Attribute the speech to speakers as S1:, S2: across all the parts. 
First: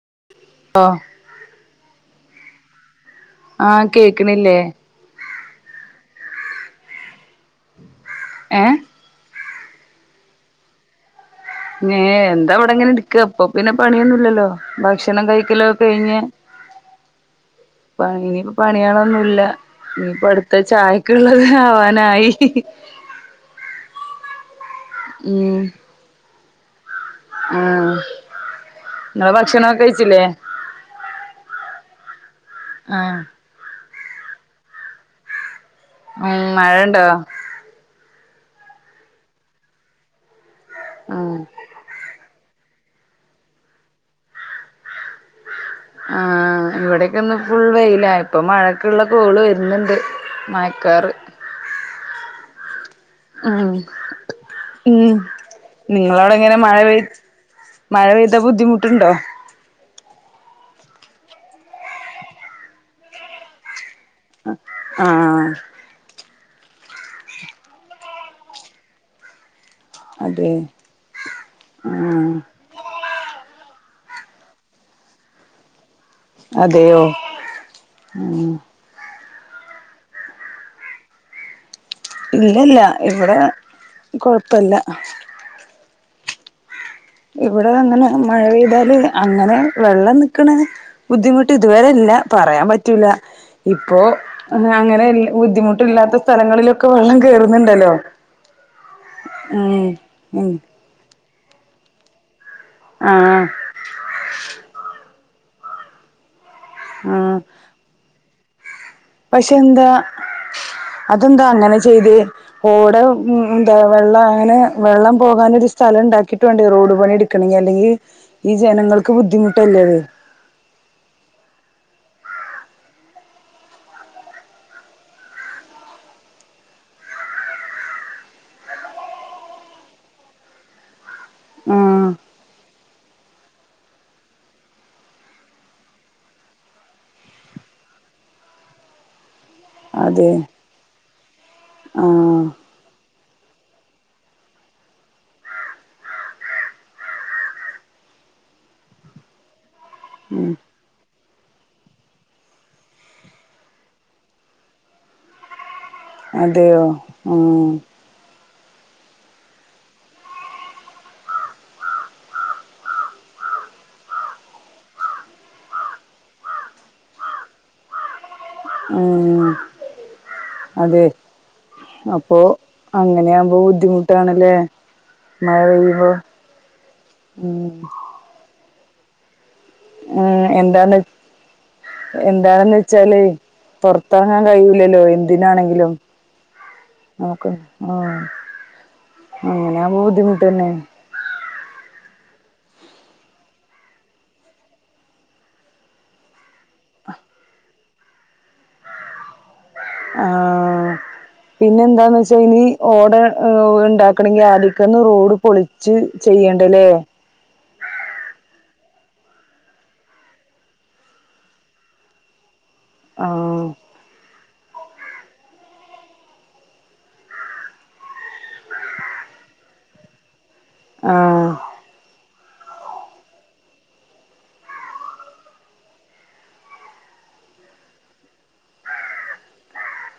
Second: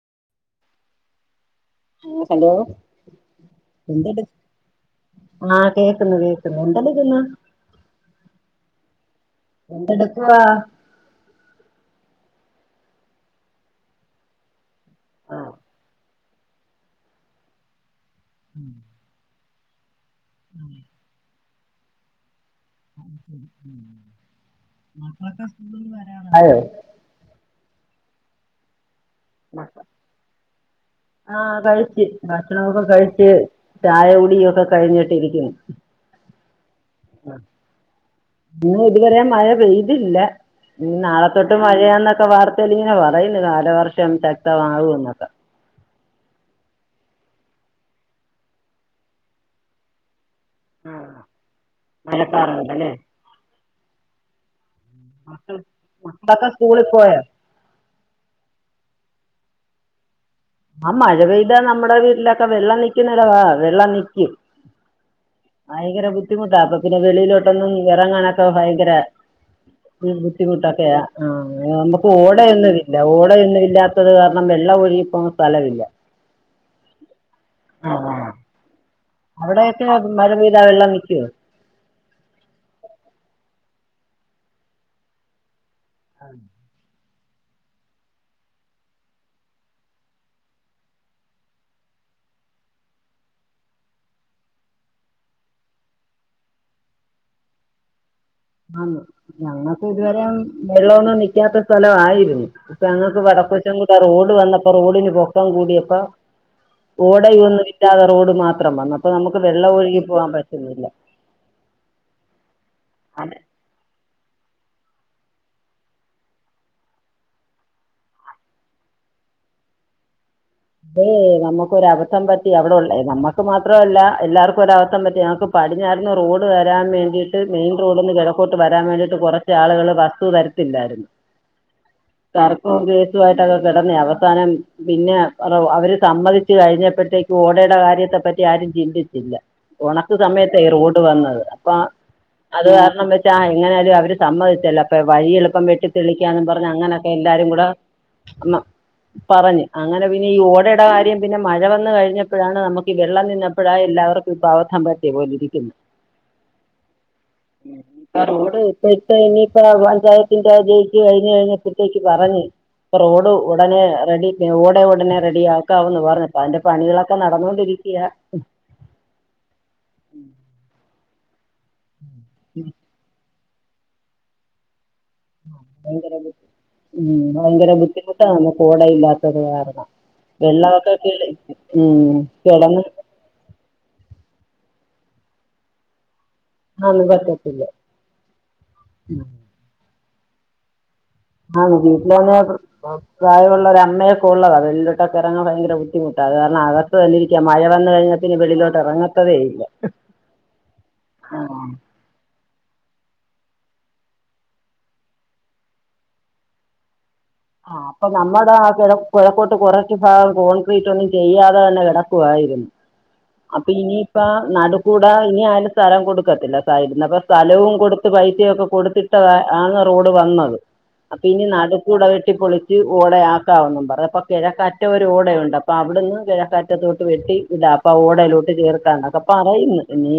S1: [unintelligible]
S2: Hello
S1: ആഹ് കേക്കണില്ലേ
S2: ആഹ കേക്കുന്നു കേ എന്തെടുക്കുന്നു?
S1: ഏഹ്
S2: എന്തെടുക്കുവാ?
S1: എന്താ അവിടെങ്ങനെ എടുക്ക അപ്പൊ പിന്നെ പണിയൊന്നുംല്ലല്ലോ ഭക്ഷണം
S2: ആഹ്
S1: കഴിക്കലോ കഴിഞ്ഞഞ് പ ഇനിയിപ്പ പണിയാളോന്നുമല്ല ഇനിയിപ്പ അടുത്ത ചായക്കുള്ളത് ആവാനായി ഉം
S2: [unintelligible]
S1: ആഹ് നിങ്ങള് ഭക്ഷണൊക്കെ കഴിച്ചില്ലേ
S2: ആഹ കഴിച്ചു ഭക്ഷണമൊക്കം
S1: ആഹ്
S2: കഴിിച്ചു ചായ കുടിയക്കെ കഴിഞ്ഞിട്ടിരിക്കുന്നു
S1: ഉം മഴണ്ടോ?
S2: ഇ ഇതുവരെ മഴ പെയ്തില്ല ഇനി
S1: ഉം
S2: നാളെത്തൊട്ട് മഴയാന്നൊക്കെ വാർത്ത ലിങ്ങനെ പറയുന്നു കാല വർഷം ശക്തമാവ എന്നൊക്കെ
S1: ആഹ് ഇവിടെൊക്ക ഒന്നും ഫുൾ വെയില ഇപ്പൊ മഴക്കുള്ള കോള് വരുന്നുണ്ട്
S2: ആ
S1: മായക്കാറ്
S2: മഴക്കാറുണ്ടല്ലേ
S1: ഉം ഉം
S2: മക്കൾ
S1: നിങ്ങളവിടെ
S2: മക്കളൊക്കെ
S1: ഇങ്ങനെ മഴ
S2: സ്കൂളിൽ
S1: പെയ്
S2: പോയോ
S1: മഴ പെയ്താ ബുദ്ധിമുട്ടുണ്ടോ?
S2: ആഹ് മഴ പെയ്താ നമ്മുടെ വീട്ടിലൊക്കെ വെള്ളം നൽക്കുന്നടവ വെള്ളം ന
S1: ആ
S2: ബുദ്ധിമുട്ടാ അപ്പൊ പിന്നെ വെളിയിലോട്ടൊന്നും ഇറങ്ങാണൊക്കെ ഭയങ്കര
S1: അതെ
S2: ബുദ്ധിമുട്ടൊക്കെയ ആ നമുക്ക്
S1: ആഹ്
S2: ഓടയൊന്നും ഇല്ല ഓടൊന്നുമ ഇല്ലാത്ത ത് കാരണം വെള്ള ഒഴി ഇപ്പൊന്നും സ്ഥലമില്ല
S1: അതെയോ ഉ
S2: അവിടെയൊക്കെ മരം പെയ്താ വെള്ളം നിക്കുവോ
S1: ഇല്ലല്ല ഇവിടെ കൊഴപ്പല്ല
S2: ആ
S1: ഇവിടെ അങ്ങനെ മഴ പെയ്താല് അങ്ങനെ വെള്ളം നിക്കണ ബുദ്ധിമുട്ട് ഇതുവരെല്ല പറയാൻ പറ്റൂല ഇപ്പോ അങ്ങനെ ബുദ്ധിമുട്ടില്ലാത്ത സ്ഥലങ്ങളിലൊക്കെ വെള്ളം കേയറുന്നുണ്ടല്ലോ
S2: ആ ഞങ്ങക്ക് ഇതുവരെ
S1: ഉം
S2: വെള്ള ഒന്നും നിക്കാത്ത സ്ഥല ആയിരുന്നു ഇപ്പൊ ഞങ്ങക്ക്
S1: ആഹ്
S2: വടക്ക കൊച്ചം കൂടെ റോഡ് വന്നപ്പോ റോഡിന് പൊക്കം കൂടിയപ്പ ഓട
S1: ആഹ്
S2: ഒന്നും കിട്ടാതെ റോഡ് മാത്രം വന്ന
S1: പക്ഷെ എന്താ അതെന്താ അങ്ങനെ ചെയ്ത് ഓടെ ഉന്ത വെള്ള അങ്ങനെ വെള്ളം പോകാനൻ ഒരു സ്ഥലം ഉണ്ടാക്കിട്ട വേണ്ട റോഡ് പണി എടുണെങ്ക അല്ലെങ്കിൽ ഈ ജനങ്ങൾക്ക് ബുദ്ധി ബിട്ടല്ലേത്
S2: അതെ നമുക്ക് ഒരു അബധം പറ്റി അവിടെള്ള നമ്മുക്ക് മാത്രമല്ല എല്ലാവർക്ക ഒര അവസ്ഥം പറ്റി നമക്ക് പടിഞ്ഞാർന്ന് റോഡ് വരാൻ വേണ്ടിട്ട് മെയിൻ റോഡിൽന്ന് കിഴക്കോട്ട് വരാൻ വേണ്ടിയിട്ട് കുറച്ച് ആളുകൾ വസ് വര ല്ലായിരുന്നു
S1: ആ
S2: കർുക്കവും ഗ്രേസുമായിട്ടക്കെ കിടന്നേ അവസാനം പിന്നെ അവര് സമ്മതിച്ചു കഴിഞ്ഞപ്പോഴത്തേക്ക് ഓടയുടെ കാര്യത്തെ പറ്റി ആരും ചിന്തിച്ചില്ല ഉണക്ക്
S1: അത്
S2: സമയത്തായി റോഡ് വന്നത് അപ്പൊ
S1: ആഹ് അതെ ആഹ്
S2: അത് കാരണം വെച്ചാ എങ്ങനാലും അവര് സമ്മതില്ലേ അപ്പൊ വഴി എളുപ്പം വെട്ടി തെളിയിക്കാം പറഞ്ഞു അങ്ങനെയൊക്കെ എല്ലാരും കൂടെ ആ പറഞ്ഞു അങ്ങനെ പിന്ന ഈ
S1: ഉം
S2: ഓടയുടെ കാര്യം പിന്നെ മഴ വന്ന കഴിഞ്ഞപ്പോഴാണ് നമുക്ക് വെള്ളം നിന്നപ്പോഴായ എല്ലാവർക്കും ഇപ്പൾ അവധം പറ്റുള്ളൂ റ
S1: അതെയോ ഉം
S2: ഇട്ട ഇനിയിപ്പോ പഞ്ചായത്തിന്റെയതിലേക്ക് കഴിഞ്ഞത് കഴിഞ്ഞപ്പത്തേക്ക് പറഞ്ഞ് പോയി. ഇപ്പൊ റോഡ് ഉടനെ റെഡി ഞങ്ങ ള് ഉടനെ റെഡി ആക്കാവെന്ന് പറഞ്ഞപ്പതിന്റെ പണികളൊക്കെ നടന്നോണ്ടിരിക്കയാ.
S1: ഉം അതെ അപ്പൊ അങ്ങനെയാകുമ്പോ ബുദ്ധിമുട്ടാണല്ലേ. മഴ പെയ്യുമ്പോ
S2: ഉം ഭയങ്കര ബുദ്ധിമുട്ടാണ് നമ്മെക്ക് ഓടയില്ലാത്തത് കാരണം.
S1: ഉം
S2: വെള്ളമൊക്കെ
S1: എന്താന്ന്
S2: കിളി ഉം
S1: എന്താണെന്ന്
S2: കിളന്ന്
S1: വെച്ചാല് പൊറത്തെറങ്ങാൻ കഴിയി ല്ലല്ലോ എന്തിനാണെങ്കിലും
S2: ഒന്നും
S1: നോക്ക്
S2: പറ്റത്തില്ല
S1: ഉം ഇങ്ങനെയാന്ന് ബു ദ്ധിമുട്ടേന്നേ
S2: ആ വീട്ടിലാണെ തന്നെ പ്രായമൊള്ളര് അമ്മയൊക്കെള്ളതാ വെള്ളിലോട്ടൊക്കെയിറങ്ങാൻ ഭയങ്കര ബുദ്ധിമുട്ടാ. കാരണം അകത്ത് തന്നിരിക്കാ. മഴ വന്നു കഴിഞ്ഞാപ്പിന്നെ വെളിലോട്ടേറങ്ങത്തേയില്ല.
S1: ആ പിന്നെ എന്താന്ന് വെച്ചാ ഇനി ഓട ഉണ്ടാക്കണെങ്കി ആദിക്കൊന്ന് റോഡ് പൊളിച്ച് ചെയ്യണ്ടല്ലേ.
S2: ആ അപ്പൊ നമ്മെടെ ആ കെട കെഴക്കോട്ട് കൊറച്ച് ഭാഗം കോൺക്രീറ്റൊന്നും ചെയ്യാതെത്തന്നെ കെടക്കുവായിരുന്നു.
S1: ആഹ്
S2: അപ്പയിനിയിപ്പ നടു ക്കൂടേ ഇനി ആരും സ്ഥലം കൊടുക്കത്തില്ല. സൈഡിന്നെക്കെ സ്ഥലവും കൊടുത്ത് പൈസയൊക്കെ കൊടുത്തിട്ടയാന്ന് റോഡ് വന്നത്. അപ്പയിനി
S1: ആഹ്
S2: നടുക്കൂടെ വെട്ടി പൊളി ച്ച് ഓടയാക്കാവെന്നും പറയ. അപ്പ കിഴക്കറ്റം ഒര് ഓടയൊണ്ട്. അപ്പ അവെടെന്ന് കിഴക്കറ്റത്തോട്ട് വെട്ടി വിടാ ന്ന് ഓടയിലോട്ട് ചേർക്കാന്നൊക്കെ പറയുന്നു. ഇനി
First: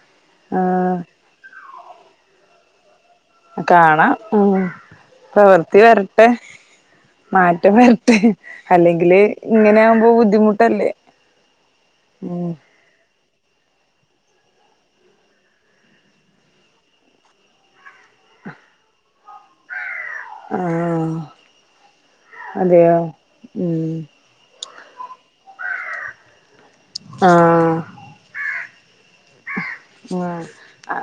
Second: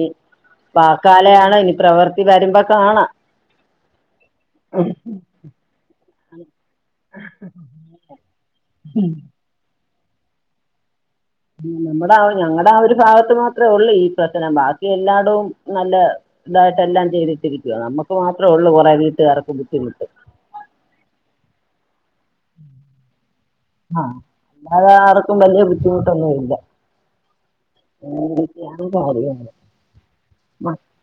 S1: ആഹ്
S2: വാക്കാലേയാ ണ് ഇനി പ്രവൃത്തി വരുമ്പോ കാണാം.
S1: കാണാം. ഉം പ്രവൃത്തി വര ട്ടെ മാറ്റം വരട്ടെ. അല്ലെങ്കില് ഇങ്ങനെയാമ്പോ ബുദ്ധിമുട്ടല്ലേ.
S2: നമ്മുടെ
S1: ഉം
S2: ഞങ്ങളടെ ആ ഒരു ഭാഗത്ത് മാ മാത്രോള്ളൂ ഈ പ്രശ്നം. ബാക്കിയെല്ലാടെവും നല്ലയിതായിട്ടെല്ലാം ചെയ്തിട്ടിരിക്കുക. നമ്മുക്ക് മാത്രോള്ള്. വൊള്ളൂ കൊറെ വീട്ടുകാർക്ക് ബദ്ധിമുട്ട്.
S1: ആഹ് അതെയോ ഉം
S2: ആഹ് അല്ലാതാർക്കും വെല്യ ബുദ്ധിമുട്ടൊന്നും ഇല്ല.
S1: ആഹ്
S2: അങ്ങനെയൊക്കെയാണ് കാര്യങ്ങൾ
S1: ഉം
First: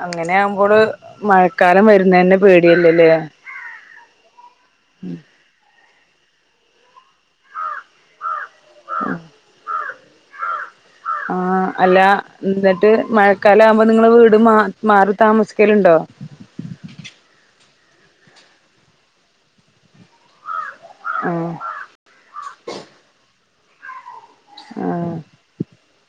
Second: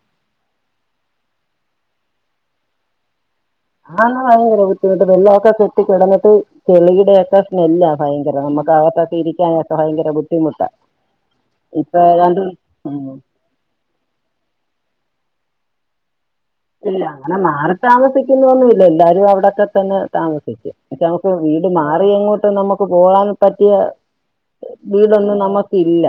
S1: അങ്ങനെയാകുമ്പോള് മഴക്കാലം വെരുന്നതിന്റെ പേടിയില്ലല്യേ.
S2: ആ [unintelligible] വെല്ലൊക്കെക്കിട്ട്. ട്ട് കെടന്നിട്ട് ചെളിയേടെക്കെ സ്മെല്ലാ ഭയങ്കരം. നമ്മെക്ക് അകത്തക്കെയിരിക്കാനെക്കെ ഭയങ്കര ബുദ്ധിമുട്ടാ.
S1: ആ അല്ല എന്നിട്ട്
S2: ഉം.
S1: മഴക്കാലയാവുമ്പോ നിങ്ങള് വീട് മാ മാറി താമസിക്കെലുണ്ടോ?
S2: ഇല്ല. അങ്ങനെ മാറി താമസിക്കുന്നെന്നുല്ല. എല്ലാരും അവിടെക്കെത്തന്നെ താമസിക്കും. പക്ഷെ നമ്മെക്ക്
S1: ആഹ്
S2: വീട് മാറിയെങ്ങോട്ടെന്നും നമ്മെക്ക് പോകാൻ പറ്റിയ
S1: ആഹ്
S2: വീടൊന്നും നമ്മെക്കില്ല.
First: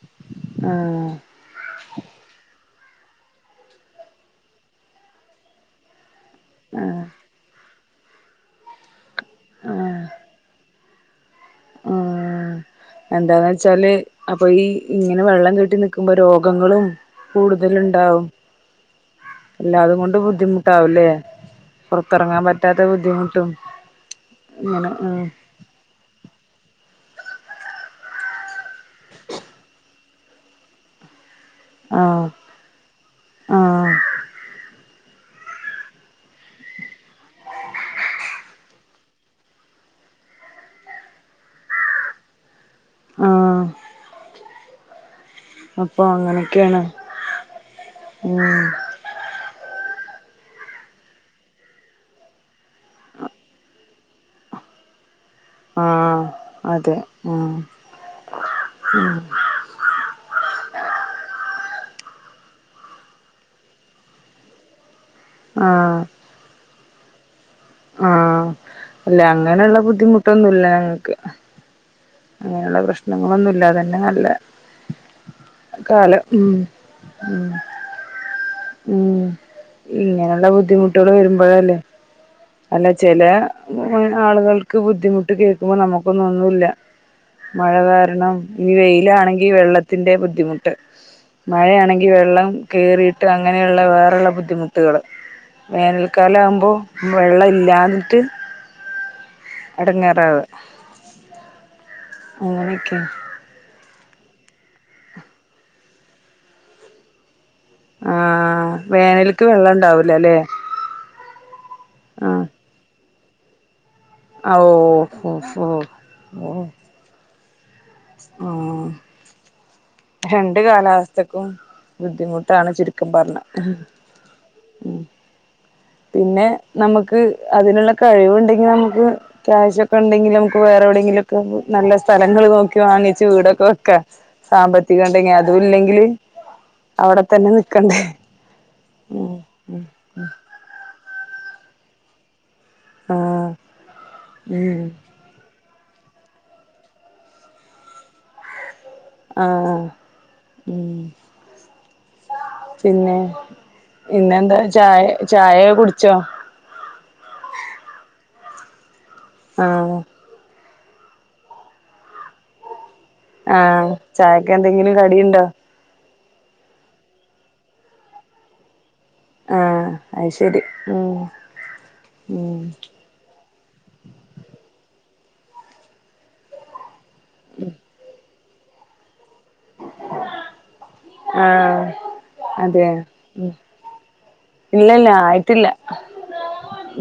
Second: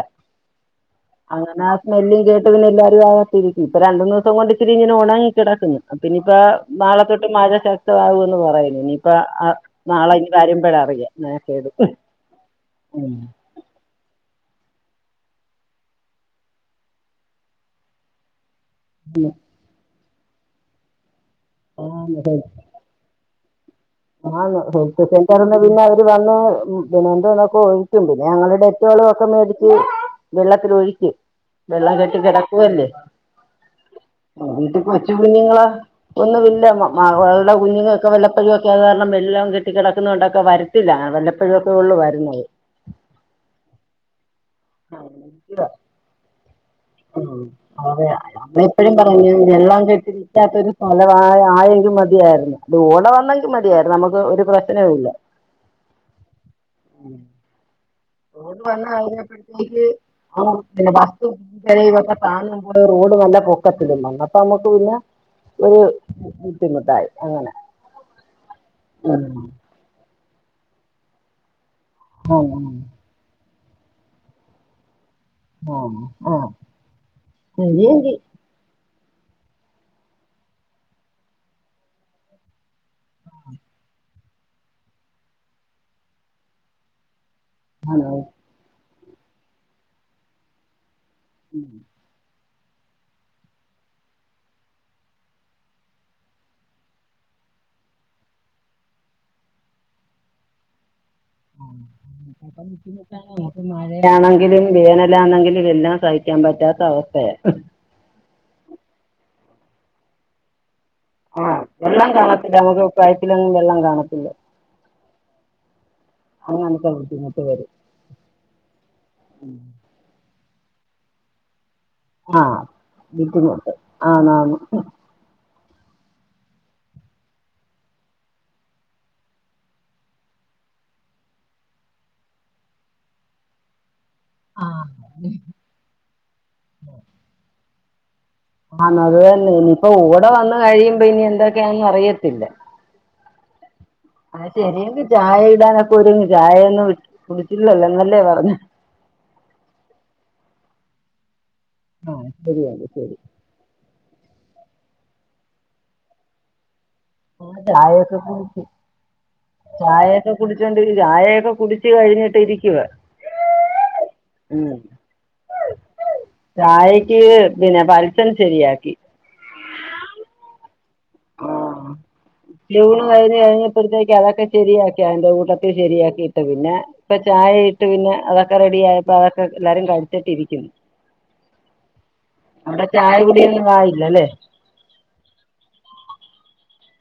S1: ആഹ്
S2: അങ്ങനെ ആ സ്മെല്ലും കേട്ടതിന്റൊ ത്തിരിക്കും. ഇപ്പ രണ്ടുമൂന്നു ദിസോം കൊണ്ടിച്ചിരിയിങ്ങനെ ഒണങ്ങിക്കെടക്കുന്നു. അതിനിപ്പോ നാളെത്തൊട്ട് മഴ ശക് തിയാകുന്ന് പറയുന്നു. ഇനിയിപ്പ ആ നാളെയിനി വരുമ്പോഴറിയാം മെനക്കേട്. ഉം
S1: ആഹ് എന്താന്ന് വെച്ചാല് അപ്പൊ ഈ ഇങ്ങനെ വെള്ളം കെട്ടിനിക്കുമ്പോ രോഗങ്ങളും കൂടുതലുണ്ടാവും.
S2: ഉം.
S1: എല്ലാതും കൊണ്ട് ബുദ്ധിമുട്ടാവില്ലേ. പൊറത്തെറങ്ങാൻ പറ്റാത്ത ബുദ്ധിമുട്ടും.
S2: ആഹ്
S1: ഇങ്ങനെ
S2: പോലീസ് സ്റ്റേഷനിൽ
S1: ആഹ്
S2: പറഞ്ഞാ പിന്നെ അവെര് വന്നു ഉം ഏതാണ്ടക്കണക്കെ ഒഴിക്കും. പിന്നെ ഞങ്ങെള് ഡെറ്റോളുക്കെ മേടിച്ച് വെള്ളത്തിൽ ഒഴിക്കും. വെള്ളം കെട്ടി
S1: ആഹ്
S2: കെടക്കുവല്ലേ
S1: ആഹ്
S2: ഉം വീട്ടി കുളിച്ചു. കുഞ്ഞുങ്ങളോ ഒന്നുമില്ല. മകളുടെ കുഞ്ഞുങ്ങക്കെ വല്ലപ്പോഴുമെരിക്കെ ക്കെതു കാരണം വെല്ലം കെട്ടി കെടക്കുന്നക്കൊണ്ടൊക്കെ വെരത്തില്ല. ആ വെല്ലപ്പോഴൊക്കെള്ളു വരുന്നത്.
S1: ആഹ്
S2: ആഹ്
S1: അപ്പൊ അങ്ങനെ
S2: ഉം അതെ അമ്മ എപ്പഴും പറഞ്ഞു വെള്ളോം കി- കിട്ടാത്തൊരു സ്ഥലം ആയേലും മതിയായിരുന്നു അത് ഓടെവാന്നേലും മതിയായിരുന്നു നമുക്ക് ഒരു പ്രശ്നൊവില്ല
S1: ആഹ് അതെ ഉം
S2: റോഡ് വന്ന്കഴിഞ്ഞപ്പത്തേക്ക് പിന്നെ ബസ്സും [unintelligible] മൊക്കെ താണുമ്പോ റോഡ് നല്ല പൊക്കത്തിലും നമ്മക്ക് പിന്നെ ഒരു
S1: ആഹ്
S2: ബുദ്ധിമുട്ടായി അങ്ങനെ
S1: ആഹ് അല്ല
S2: ഉം.
S1: അങ്ങനെള്ള ബുദ്ധിമുട്ടൊന്നൂല്ല ഞങ്ങക്ക്
S2: ഉം.
S1: അങ്ങനെയുള്ള പ്രശ്നങ്ങളൊന്നുമില്ലാതന്നെ നല്ല കാലം ഉം
S2: ശരിയെങ്കി.
S1: ഉം ഇങ്ങനൊള്ള ബുദ്ധിമുട്ടോള് വരുമ്പഴല്ലേ അല്ല ചില ആളുകൾക്ക് ബുദ്ധിമുട്ട് കേൾക്കുമ്പൊ നമുക്കൊന്നും ഒന്നൂല്ല മഴ കാരണം ഈ വെയിലാണെങ്കി വെള്ളത്തിന്റെ ബുദ്ധിമുട്ട് മഴയാണെങ്കി വെള്ളം കേറീട്ട് അങ്ങനെയുള്ള വേറുള്ള ബുദ്ധിമുട്ടുകള് വേനൽക്കാലം ആമ്പൊ വെള്ളം ഇല്ലാഞ്ഞിട്ട് ഇടങ്ങേറാവ്
S2: [inaudible] ആണെങ്കിലും വേനലാണെങ്കിലും എല്ലാം സഹിക്കാൻ പറ്റാത്ത അവസ്ഥയ
S1: ആഹ് വേനലക്ക് വെള്ളം ഇണ്ടാവൂല അല്ലേ
S2: ആഹ് വെള്ളം കാണത്തില്ല നമുക്ക് പൈപ്പിലൊന്നും വെള്ളം കാണത്തി-
S1: ഓ ഓഹ് ഓഹ്
S2: [unintelligible]
S1: ആഹ് രണ്ട് കാലാവസ്ഥക്കും
S2: ആ
S1: ബുദ്ധിമുട്ടാണ് ചുരുക്കം പറഞ്ഞ
S2: ബുദ്ധിമുട്ട് ആണാണ്
S1: ഉം പിന്നെ നമ്മക്ക് അതിനുള്ള കഴിവുണ്ടെങ്കി നമുക്ക് ക്യാഷൊക്കെ ഉണ്ടെങ്കി നമുക്ക് വേറെ എവിടെങ്കിലൊക്കെ നല്ല സ്ഥലങ്ങൾ നോക്കി വാങ്ങിച്ച് വീടൊക്കെ വെക്കാ
S2: ആ
S1: സാമ്പത്തികണ്ടെങ്കി അതും ഇല്ലെങ്കില് അവിടെ തന്നെ നിക്കണ്ടെ
S2: ആന്ന് അത് തന്നെ ഇനിയിപ്പ കൂടെ വന്ന് കഴിയുമ്പോ ഇനി എന്തൊക്കെയെന്ന് അറിയത്തില്ല
S1: ആഹ്
S2: അത്
S1: ഉം
S2: ശരിയന്ന് ചായ ഇടാനൊക്കെ ഒരുങ്ങ് ചായ ഒന്നും കുടിച്ചില്ലല്ലോ എന്നല്ലേ പറഞ്ഞെ
S1: ആഹ് ഉം
S2: ആഹ് ശരിയാണ് ശെരി
S1: പിന്നെന്താ ചായ ചായ കുടിച്ചോ
S2: ചായയൊക്കെ കുടിച്ച്
S1: ആഹ്
S2: ചായയൊക്കെ കുടി- ചായയൊക്കെ കുടിച്ച് കഴിഞ്ഞിട്ട് ഇരിക്കുവ
S1: ആഹ് ചായക്ക് എന്തെങ്കിലും കടിയിണ്ടോ
S2: ചായക്ക് പിന്നെ പരചം ശരിയാക്കി
S1: ആഹ് അയ്ശരി
S2: ആഹ് ലൂണ് കഴിഞ്ഞഴിഞ്ഞ് ഇപ്പഴത്തേക്ക് അതൊക്കെ ശരിയാക്കി അതിന്റെ കൂട്ടത്തി ശരിയാക്കിയിട്ട് പിന്നെ ഇപ്പ ചായ ഇട്ട് പിന്നെ അതൊ- ക്കെ റെഡി ആയപ്പോ അതൊക്കെ എല്ലാരും കഴിച്ചിട്ടിരിക്കുന്നു
S1: ആഹ് അതെ
S2: അവിടെ
S1: ഉം
S2: ചായകുടിയൊന്നും ആയില്ലല്ലേ
S1: ഇല്ലല്ല ആയിട്ടില്ല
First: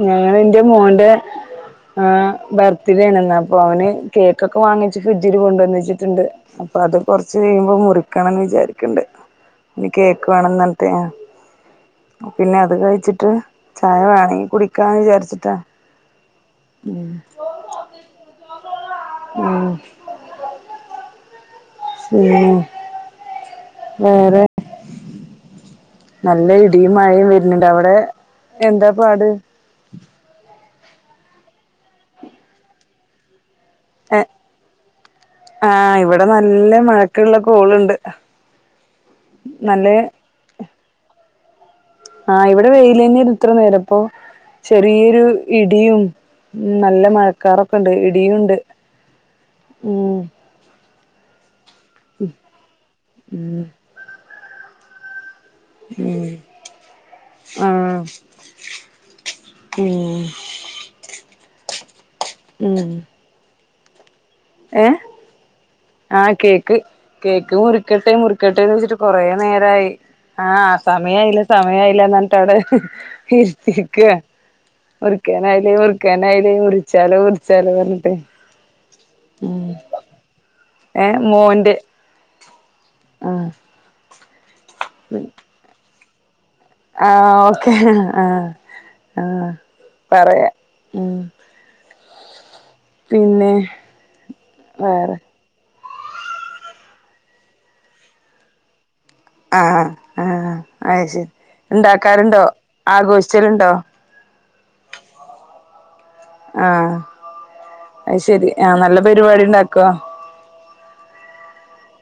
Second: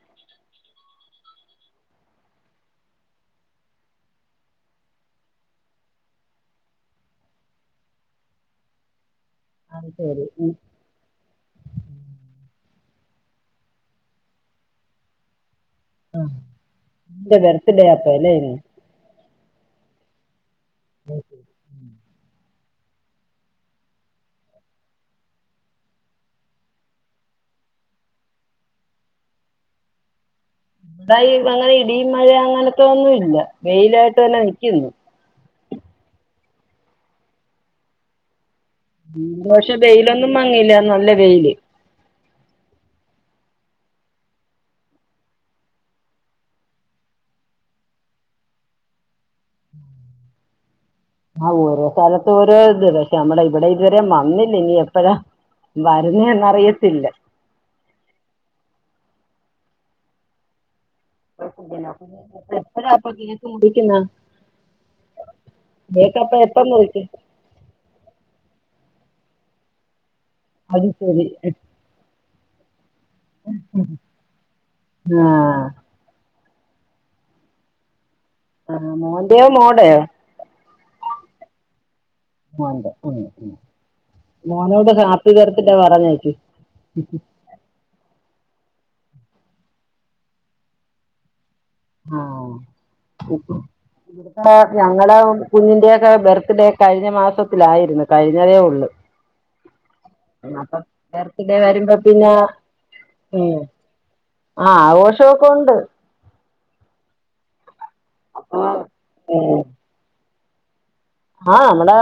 S1: ഞങ്ങള് ന്റെ മോന്റെ ആഹ് ബർത്ത്ഡേണ് ഇന്ന് അപ്പൊ അവന് കേക്കൊക്കെ വാങ്ങിച്ച് ഫ്രിഡ്ജില് കൊണ്ട്ന്ന്ച്ചിട്ടുണ്ട് അപ്പൊ അത് കൊറച്ച് കഴിയുമ്പോ മുറിക്കണംന്ന് വിചാരിക്കണ്ട് ഇനി
S2: അത് ശരി
S1: കേക്ക് വേണനറഞ്ഞിട്ടേ പിന്നെ അത് കഴിച്ചിട്ട് ചായ വേണങ്കി കുടിക്കാന്ന് വിചാരിച്ചിട്ടാ
S2: ആ
S1: ഉം
S2: ന്റെ ബെർത്തി ഡ അപ്പ അല്ലേ ഇന്ന്
S1: ഉം [unintelligible]
S2: [unintelligible]
S1: ഉം വേറെ നല്ല ഇടിയും മഴയും വരുന്നുണ്ട് അവിടെ എന്താ പാട്
S2: അത അങ്ങനെ ഇടി മഴ അങ്ങനത്തെ ഒന്നും ഇല്ല വെയിലായിട്ട് തന്നെ നിക്കുന്നു
S1: ആ ഇവിടെ നല്ല മഴക്കുള്ള കോൾണ്ട്
S2: പക്ഷെ വെയിലൊന്നും മങ്ങീല്ല നല്ല വെയില്
S1: ആ ഇവിടെ വെയിലെനെ ഇത്ര നേരപ്പൊ ചെറിയൊരു ഇടിയും നല്ല മഴക്കാറൊക്കെ ഉണ്ട് ഇടിയുംണ്ട് ഉം
S2: ആ ഓരോ സ്ഥലത്തും ഓരോ ഇത്. പക്ഷേ നമ്മടെ
S1: ഉം
S2: ഇവടെ ഇതുവരേം വന്നില്ല ഇനി എപ്പഴാ
S1: ഉം
S2: വരുന്നേറിയത്തില്ല
S1: [unintelligible] ഇം
S2: എപ്പോഴാ അപ്പ
S1: ഏ ആ
S2: അപ്പൊ എപ്പം
S1: കേക്ക്
S2: മുറിക്കും
S1: കേക്ക് മുറിക്കട്ടെ മുറിക്കട്ടെന്ന് ച്ചിട്ട കൊറേ നേരമായി ആ
S2: അത് ശരി
S1: സമയായില്ല സമയയില്ല എന്നിട്ട അടെ ഇരുത്തീക്കാ
S2: ആ
S1: മുറിക്കാനായിലേ ഒറുക്കൻായലേ മുറിച്ചാലോ ളുറിച്ചാലോ പറഞ്ഞിട്ട്
S2: ആ മോൻ്റെയോ?
S1: ഉം
S2: മോടയോ?
S1: ഏഹ് മോന്റെ
S2: മോൻ്റെ
S1: ആഹ്
S2: മോനോട് ഹാപ്പി ബർത്ത് ഡേ പറഞ്ഞേക്ക്
S1: ആ ഓക്കെ ആഹ ആ പറയാം ഉം
S2: ആ
S1: പിന്നെ
S2: ഇവിടതെ ഞങ്ങള
S1: വേറെ
S2: കുഞ്ഞിന്റെയൊക്കെ ബെർത്ത്ഡേ കഴിഞ്ഞു കഴിഞ്ഞ മാസത്തിലായിരുന്നു കഴിഞ്ഞ തേ ഒള്ളൂ
S1: ആഹ് ആഹ്
S2: അപ്പൊ
S1: അത് ശരി
S2: ബെർത്തിഡേ വരുമ്പോ പിന്നെ
S1: ഇണ്ടാക്കാറുണ്ടോ
S2: ഉം
S1: ആഘോഷിച്ചലുണ്ടോ
S2: ആ ആഘോഷമൊക്കെ ഉണ്ട്
S1: ആ അത് ശരി ആ നല്ല പരിപാടി ഉണ്ടാക്കോ
S2: ആ മ്മടെ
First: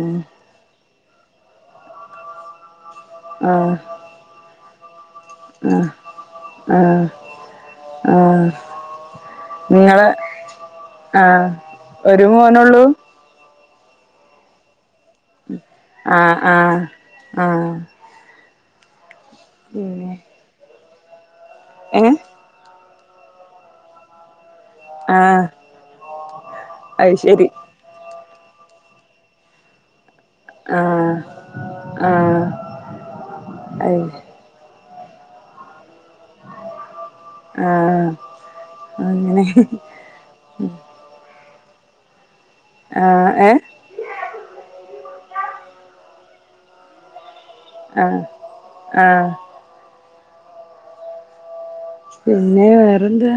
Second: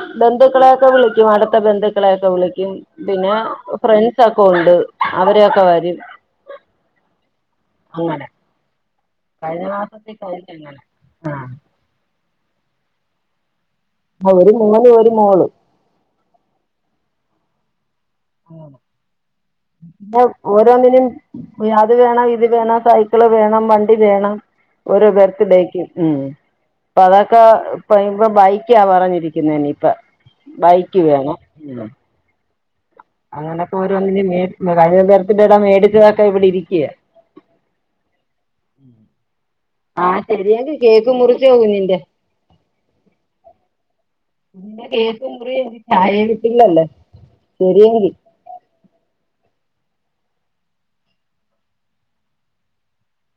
S1: ഉം
S2: ബന്ധുക്കളെയൊക്കെ വിളിക്കും അടുത്ത ബന്ധുക്കളെയൊക്കെ വിളിക്കും പിന്നെ
S1: ആ
S2: ഫ്രണ്ട്സ് ഒക്കെ ഉണ്ട് അവരൊക്കെ
S1: ആ
S2: വരും
S1: ആ ആ
S2: അങ്ങനെ
S1: നിങ്ങളെ ആ ഒരു മോനള്ളൂ
S2: ഒരു മോനും ഒരു മോളും
S1: ഉം ആ ആ ആ
S2: ഉം.
S1: പിന്നെ
S2: ദ് ഓരോന്നിനും യാത്
S1: ഏ
S2: വേണോ ഇത് വേണോ സഹ് ത്തില് വേണം വണ്ടി വേണം ഓരുടെ
S1: ആ
S2: ബെർത്ത്ഡേക്ക്. ഉം അപ്പ
S1: അത്
S2: അതൊക്കെ
S1: ശരി
S2: ഇപ്പ ഇപ്പ ബൈക്കാ പറഞ്ഞിരിക്കുന്നനി ഇപ്പ
S1: ആ
S2: ബൈക്ക് വേണം
S1: ആ
S2: അങ്ങനെയൊക്കെ
S1: അത്
S2: ഒരോന്ന്ൻ്റെ [unintelligible] മേടിച്ച
S1: ആ അങ്ങനെ
S2: ആ ശെരിയങ്ക കേക്ക് മുറിച്ചൊ കുഞീന്റെ
S1: ആ ഏ
S2: കേക്ക് മുറി ചായയേ കിട്ടില്ലല്ലേ
S1: ആ ആ പിന്നെ വേറെന്താ